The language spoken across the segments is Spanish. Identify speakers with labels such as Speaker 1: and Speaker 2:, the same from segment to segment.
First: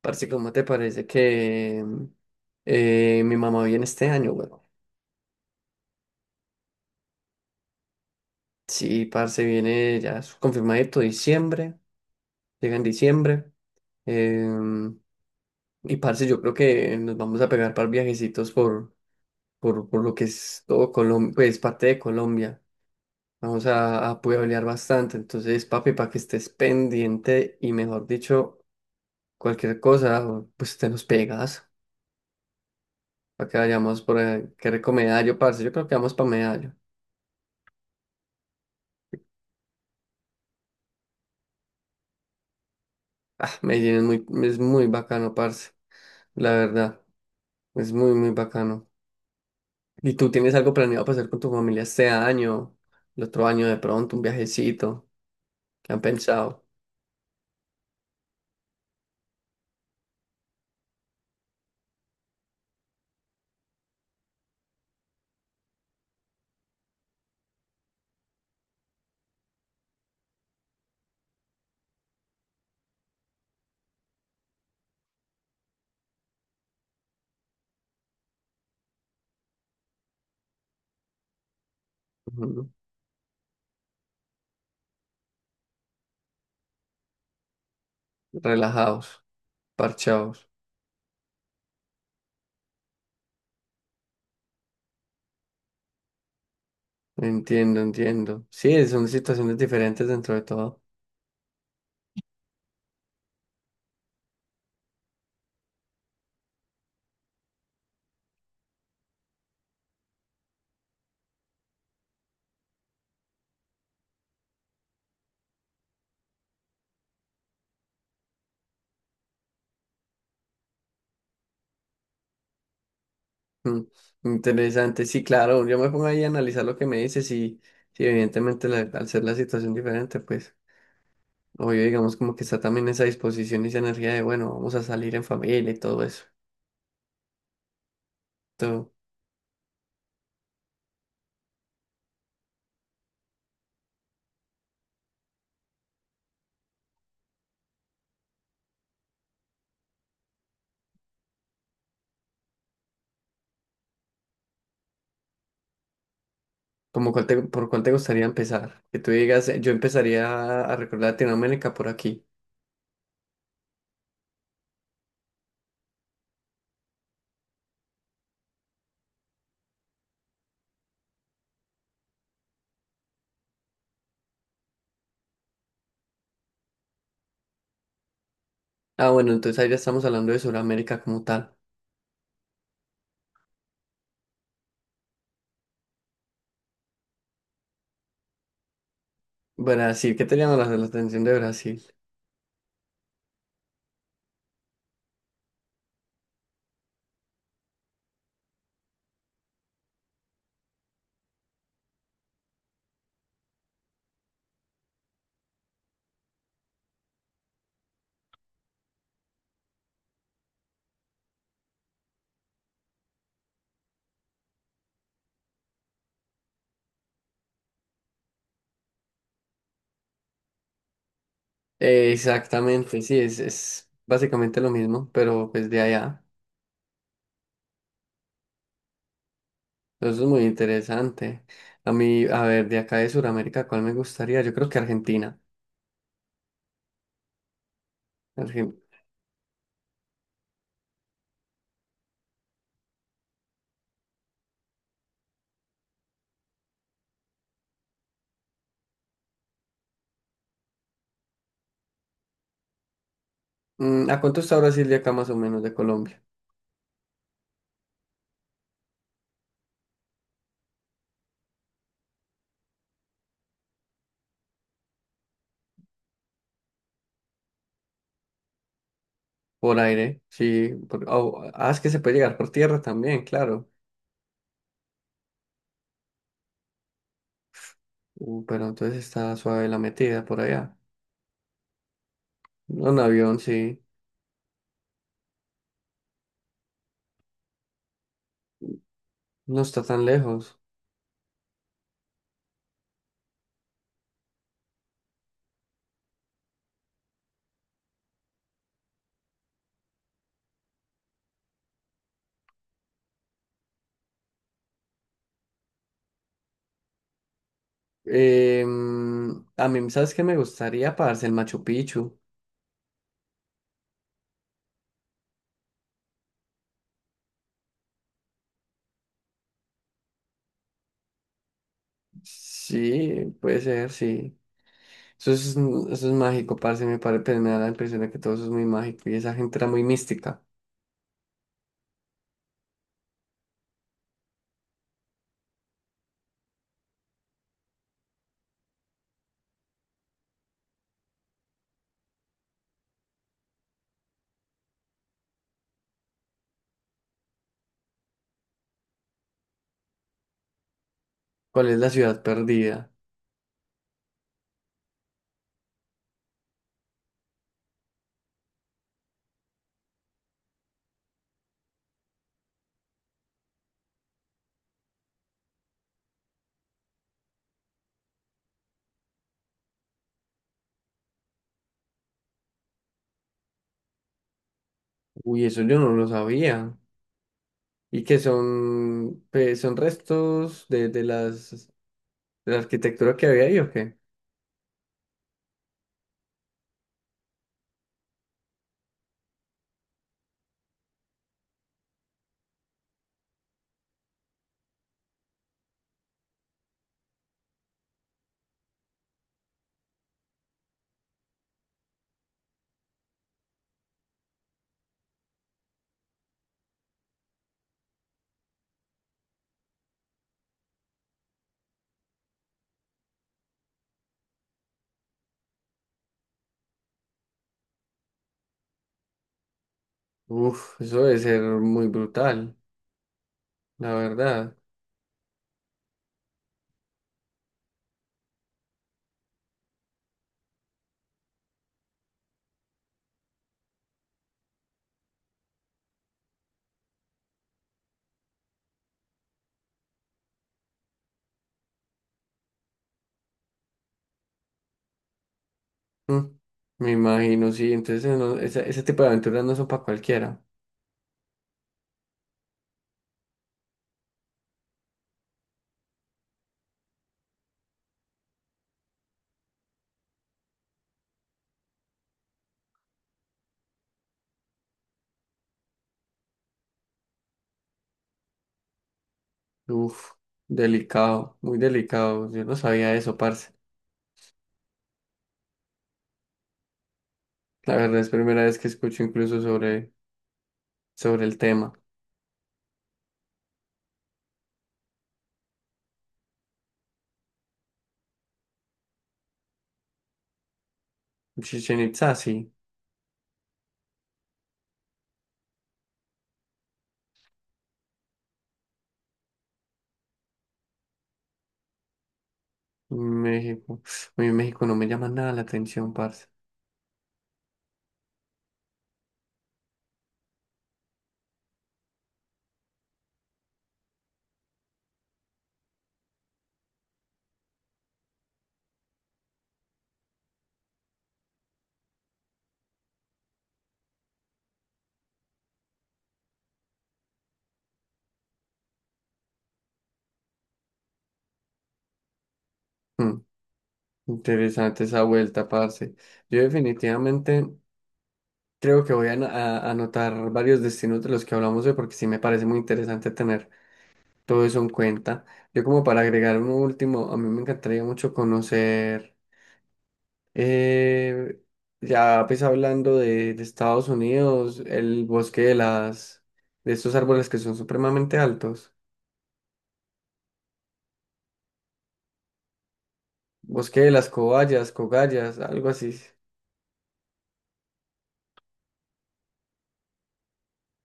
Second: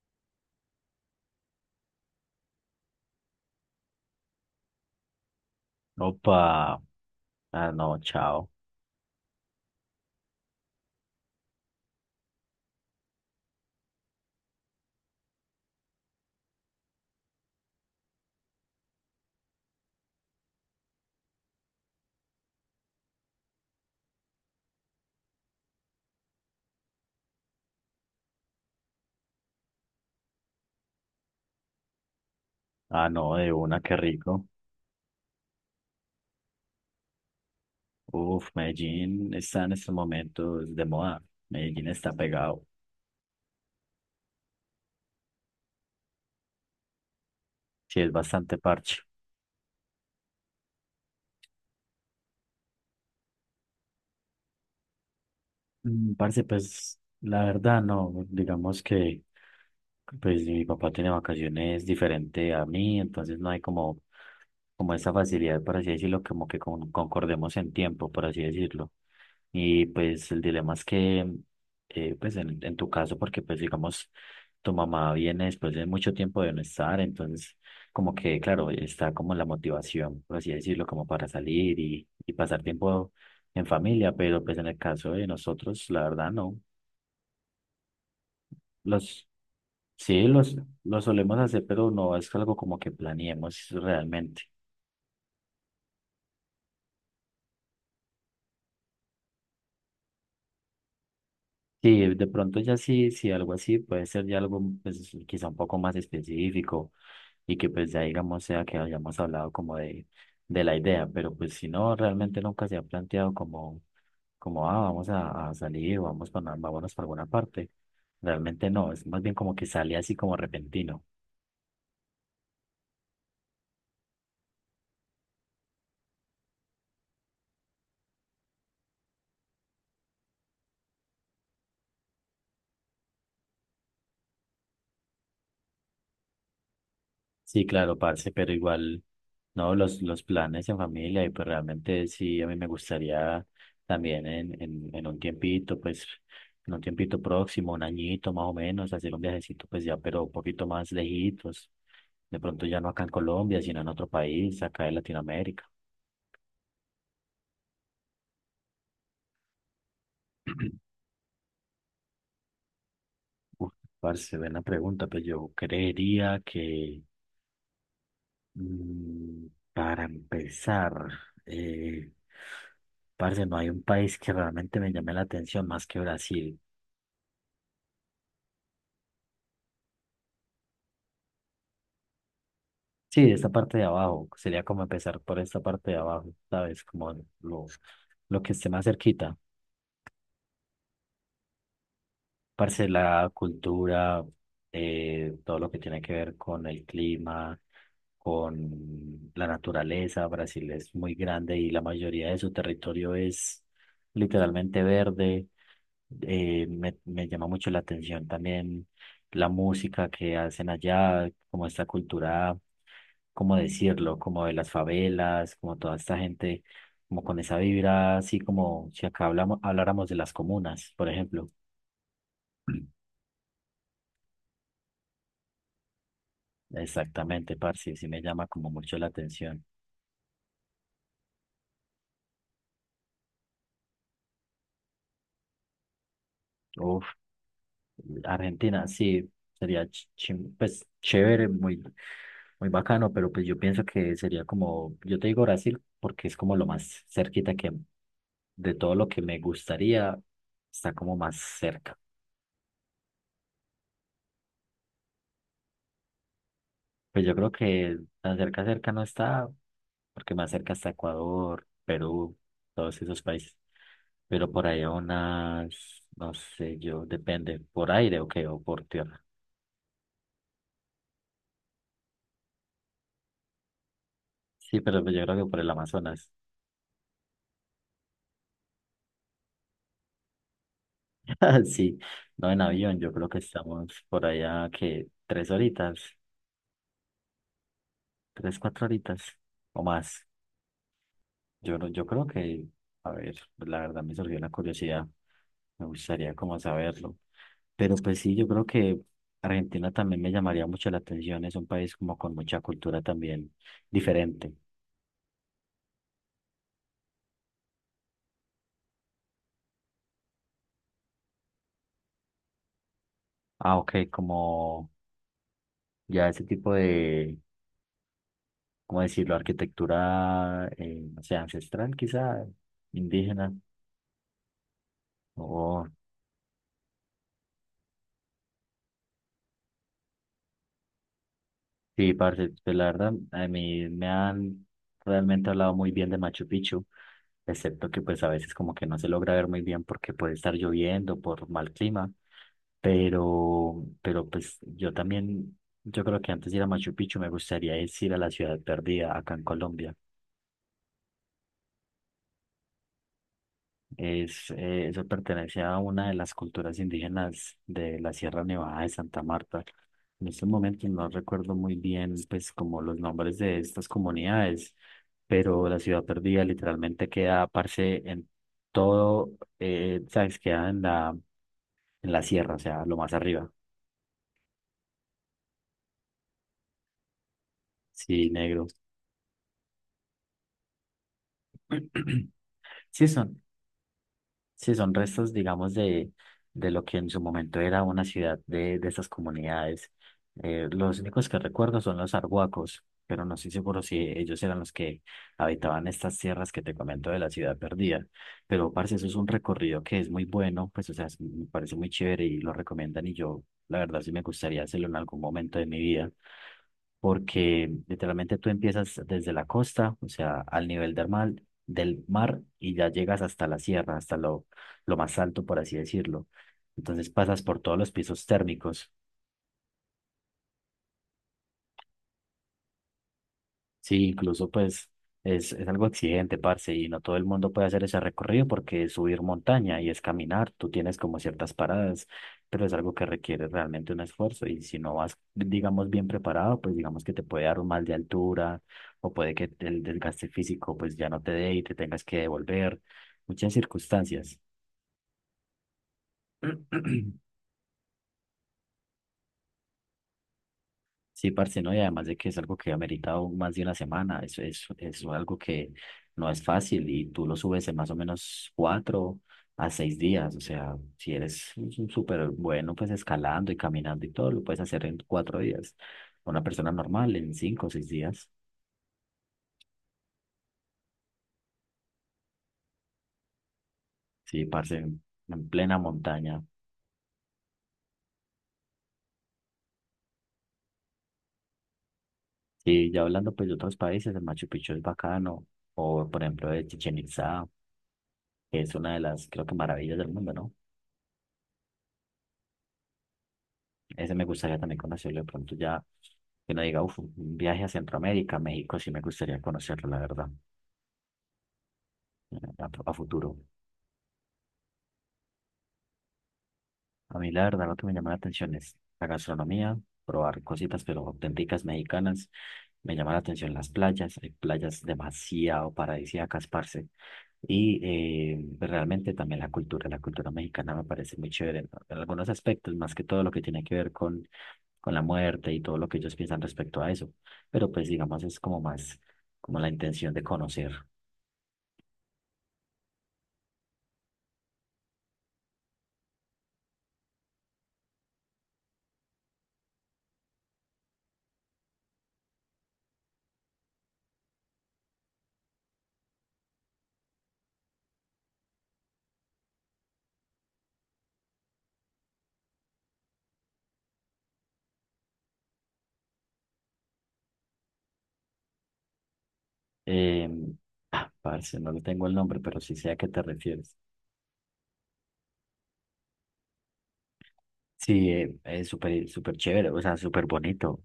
Speaker 1: Parce, ¿cómo te parece que mi mamá viene este año, güey?
Speaker 2: Opa, ah no, chao.
Speaker 1: Sí, parce, viene ya es confirmadito diciembre, llega en diciembre. em, y parce, yo creo que nos vamos a pegar para viajecitos por lo que es todo Colombia, pues parte de Colombia. Vamos a pueblear bastante. Entonces, papi, para que estés pendiente y mejor dicho, cualquier cosa, pues te nos pegas.
Speaker 2: Ah no,
Speaker 1: Para
Speaker 2: de
Speaker 1: que
Speaker 2: una, qué
Speaker 1: vayamos por
Speaker 2: rico.
Speaker 1: qué recomendario, parce. Yo creo que vamos para Medallo.
Speaker 2: Uf, Medellín está en estos momentos de moda. Medellín está pegado.
Speaker 1: Ah, Medellín es muy bacano, parce, la verdad. Es
Speaker 2: Sí, es
Speaker 1: muy
Speaker 2: bastante
Speaker 1: bacano.
Speaker 2: parche.
Speaker 1: ¿Y tú tienes algo planeado para hacer con tu familia este año, el otro año de pronto, un viajecito? ¿Qué han
Speaker 2: Parce,
Speaker 1: pensado?
Speaker 2: pues la verdad no, digamos que pues mi papá tiene vacaciones diferente a mí, entonces no hay como, esa facilidad, por así decirlo, como que concordemos en tiempo, por así decirlo. Y pues el dilema es que, pues en tu caso, porque pues digamos, tu mamá viene después de mucho tiempo de no estar, entonces como que, claro, está como la motivación, por así decirlo, como para salir y pasar
Speaker 1: Ujú.
Speaker 2: tiempo en familia, pero pues en el caso de nosotros, la verdad no.
Speaker 1: Relajados,
Speaker 2: Los, sí,
Speaker 1: parchados.
Speaker 2: los solemos hacer, pero no es algo como que planeemos realmente.
Speaker 1: Entiendo, entiendo. Sí, son situaciones diferentes dentro de todo.
Speaker 2: Sí, de pronto ya sí, sí, algo así puede ser ya algo pues, quizá un poco más específico y que pues ya digamos sea que hayamos hablado como de la idea, pero pues si no, realmente nunca se ha planteado como, ah, vamos a salir, vámonos para alguna parte. Realmente no, es más bien como que sale así como repentino.
Speaker 1: Mm, interesante, sí, claro. Yo me pongo ahí a analizar lo que me dices y, sí, evidentemente al ser la situación diferente, pues. Obvio, digamos como que está también esa disposición y esa energía de, bueno, vamos a salir en familia y todo eso.
Speaker 2: Sí, claro, parce, pero
Speaker 1: Tú,
Speaker 2: igual, no, los planes en familia y pues realmente sí, a mí me gustaría también en un tiempito, pues en un tiempito próximo, un añito más o menos, hacer un viajecito pues ya, pero un poquito más lejitos. De pronto ya no acá en Colombia, sino en otro país, acá en Latinoamérica.
Speaker 1: ¿Como cuál por cuál te gustaría empezar? Que tú digas, yo empezaría a recordar Latinoamérica por aquí.
Speaker 2: Uf, parce, buena pregunta. Pues yo creería que mm, para empezar, eh, parce, no hay un país que realmente me llame la atención más que Brasil.
Speaker 1: Ah, bueno, entonces ahí ya estamos hablando de Sudamérica como tal.
Speaker 2: Sí, esta parte de abajo, sería como empezar por esta parte de abajo, ¿sabes? Como lo, lo que esté más cerquita.
Speaker 1: Brasil, ¿qué te llama la atención de Brasil?
Speaker 2: Parce, la cultura, todo lo que tiene que ver con el clima, con la naturaleza. Brasil es muy grande y la mayoría de su territorio es literalmente verde. Me llama mucho la atención también la música que hacen allá, como esta cultura, cómo decirlo, como de las favelas, como toda esta gente, como con esa vibra, así como si acá hablamos, habláramos de las comunas, por ejemplo.
Speaker 1: Exactamente, sí, es básicamente lo mismo, pero pues de allá.
Speaker 2: Exactamente, parce, sí me llama como mucho la atención.
Speaker 1: Eso es muy interesante. A mí, a ver, de acá de Sudamérica, ¿cuál me gustaría? Yo creo que Argentina.
Speaker 2: Uf,
Speaker 1: Argen-
Speaker 2: Argentina, sí, sería pues chévere, muy, muy bacano, pero pues yo pienso que sería como, yo te digo Brasil porque es como lo más cerquita que de todo lo que me gustaría, está como más cerca.
Speaker 1: Mm, ¿a cuánto está Brasil de acá más o menos de Colombia?
Speaker 2: Pues yo creo que tan cerca, cerca no está, porque más cerca está Ecuador, Perú, todos esos países, pero por ahí a unas, no sé, yo, depende, por aire o qué, o por tierra.
Speaker 1: Por aire, sí. Es que se puede llegar por tierra también, claro.
Speaker 2: Sí, pero pues yo creo que por el Amazonas.
Speaker 1: Pero entonces está suave la metida por allá.
Speaker 2: Sí, no en
Speaker 1: Un
Speaker 2: avión, yo creo
Speaker 1: avión,
Speaker 2: que
Speaker 1: sí.
Speaker 2: estamos por allá que 3 horitas, 3, 4 horitas
Speaker 1: No está
Speaker 2: o
Speaker 1: tan
Speaker 2: más.
Speaker 1: lejos.
Speaker 2: Yo, no- yo creo que, a ver, pues la verdad me surgió la curiosidad, me gustaría como saberlo. Pero pues sí, yo creo que Argentina también me llamaría mucho la atención, es un país como con mucha cultura también diferente.
Speaker 1: Em, a mí, ¿sabes qué me gustaría? Parce, el Machu Picchu.
Speaker 2: Ah, ok, como ya ese tipo de, ¿cómo decirlo? Arquitectura, no sé, ancestral quizá,
Speaker 1: Sí,
Speaker 2: indígena.
Speaker 1: puede ser, sí.
Speaker 2: Oh,
Speaker 1: Eso es mágico, parce. Pues, me da la impresión de que todo eso es muy mágico. Y esa gente era muy mística.
Speaker 2: sí, parce, pues la verdad, a mí me han realmente hablado muy bien de Machu Picchu, excepto que pues a veces como que no se logra ver muy bien porque puede estar lloviendo por mal clima, pero pues yo también, yo creo que antes de ir a Machu Picchu me gustaría es ir a la Ciudad Perdida acá en Colombia.
Speaker 1: ¿Cuál es la ciudad perdida?
Speaker 2: Eso pertenece a una de las culturas indígenas de la Sierra Nevada de Santa Marta. En estos momentos no recuerdo muy bien, pues, como los nombres de estas comunidades, pero la ciudad perdida literalmente queda, parce, en todo, ¿sabes? Queda en la sierra, o sea, lo más arriba.
Speaker 1: Uy, eso yo no lo sabía. Y que
Speaker 2: Sí, negro.
Speaker 1: son, pues, son restos de las. ¿La
Speaker 2: Sí,
Speaker 1: arquitectura que
Speaker 2: son,
Speaker 1: había ahí o qué?
Speaker 2: Sí, son restos, digamos, de lo que en su momento era una ciudad de esas comunidades. Los únicos que recuerdo son los arhuacos, pero no estoy seguro si ellos eran los que habitaban estas tierras que te comento de la ciudad perdida. Pero, parce, eso es un recorrido que es muy bueno, pues, o sea, me parece muy chévere y lo recomiendan y yo, la verdad, sí me gustaría hacerlo en algún momento de mi vida porque literalmente tú empiezas desde la costa, o sea, al nivel del mar y ya llegas hasta la sierra, hasta lo más alto, por así decirlo. Entonces pasas por todos los pisos térmicos.
Speaker 1: Uf, eso debe ser muy brutal, la
Speaker 2: Sí, incluso
Speaker 1: verdad.
Speaker 2: pues es algo exigente, parce, y no todo el mundo puede hacer ese recorrido porque es subir montaña y es caminar, tú tienes como ciertas paradas, pero es algo que requiere realmente un esfuerzo y si no vas, digamos, bien preparado, pues digamos que te puede dar un mal de altura o puede que el desgaste físico pues ya no te dé y te tengas que devolver, muchas circunstancias.
Speaker 1: Mm, me imagino, sí. Entonces, ese tipo de aventuras no son para cualquiera.
Speaker 2: Sí, parce, ¿no? Y además de que es algo que ha meritado más de una semana, eso es algo que no es fácil y tú lo subes en más o menos 4 a 6 días, o sea, si eres un súper bueno, pues escalando y caminando y todo, lo puedes hacer en 4 días. Una persona normal en 5 o 6 días,
Speaker 1: Uf, delicado, muy delicado. Yo no sabía eso, parce.
Speaker 2: sí, parce, en plena montaña.
Speaker 1: La verdad es primera vez que escucho incluso sobre, sobre el tema.
Speaker 2: Sí, ya hablando pues de otros países, el Machu Picchu es bacano, o por ejemplo de Chichen Itzá, que es una de las, creo que maravillas del mundo, ¿no?
Speaker 1: Chichen Itzá, sí.
Speaker 2: Ese me gustaría también conocerlo de pronto ya, que no diga, uff, un viaje a Centroamérica, México, sí me gustaría conocerlo, la verdad, a futuro.
Speaker 1: México. Uy, México no me llama nada la atención, parce.
Speaker 2: A mí la verdad lo que me llama la atención es la gastronomía, probar cositas pero auténticas mexicanas. Me llama la atención las playas, hay playas demasiado paradisíacas, parce. Y pues, realmente también la cultura mexicana me parece muy chévere en, algunos aspectos, más que todo lo que tiene que ver con la muerte y todo lo que ellos piensan respecto a eso. Pero pues digamos es como más como la intención de conocer.
Speaker 1: Mm, interesante esa vuelta, parce. Yo definitivamente. Creo que voy a anotar varios destinos de los que hablamos hoy porque sí me parece muy interesante tener todo eso en cuenta. Yo como para agregar un último, a mí me encantaría mucho conocer, eh, ya pues hablando de Estados Unidos, el bosque de las, de estos árboles que son supremamente altos,
Speaker 2: Eh, ah, parce, no le tengo el nombre, pero sí sé a qué te refieres.
Speaker 1: bosque de las cobayas, cogallas, algo así.
Speaker 2: Sí, es súper súper chévere, o sea, súper bonito.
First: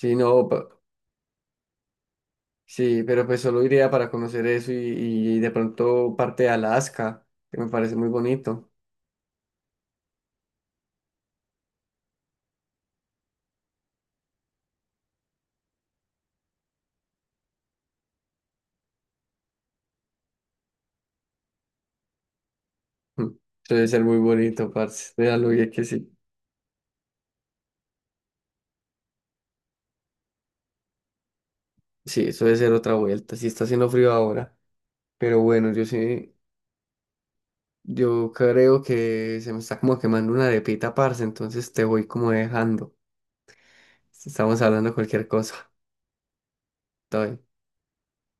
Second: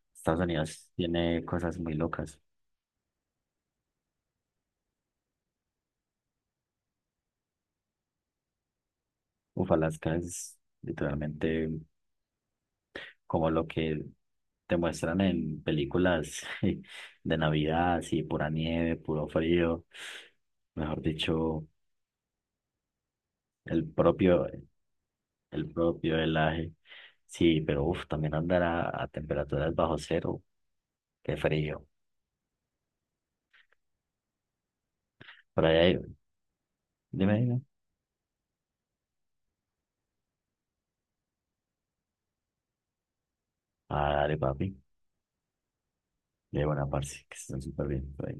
Speaker 1: Sí,
Speaker 2: Estados
Speaker 1: no,
Speaker 2: Unidos tiene cosas muy locas.
Speaker 1: sí, pero pues solo iría para conocer eso y de pronto parte de Alaska, que me parece muy bonito.
Speaker 2: Uf, Alaska es literalmente como lo que te muestran en películas de Navidad, así pura nieve, puro frío, mejor dicho,
Speaker 1: Mm.
Speaker 2: el
Speaker 1: Debe ser muy
Speaker 2: propio,
Speaker 1: bonito, parce. Déjalo
Speaker 2: el
Speaker 1: bien que sí.
Speaker 2: propio helaje. Sí, pero uff, también andar a temperaturas bajo cero, qué frío.
Speaker 1: Sí, eso debe ser otra vuelta. Sí está haciendo frío ahora. Pero
Speaker 2: Por
Speaker 1: bueno,
Speaker 2: ahí,
Speaker 1: yo sí,
Speaker 2: dime, dime.
Speaker 1: yo creo que se me está como quemando una arepita, parce. Entonces te voy como dejando.
Speaker 2: Ah, dale,
Speaker 1: Estamos
Speaker 2: papi.
Speaker 1: hablando de cualquier cosa.
Speaker 2: De buena
Speaker 1: Todo
Speaker 2: parte, que
Speaker 1: bien.
Speaker 2: estén súper bien. Por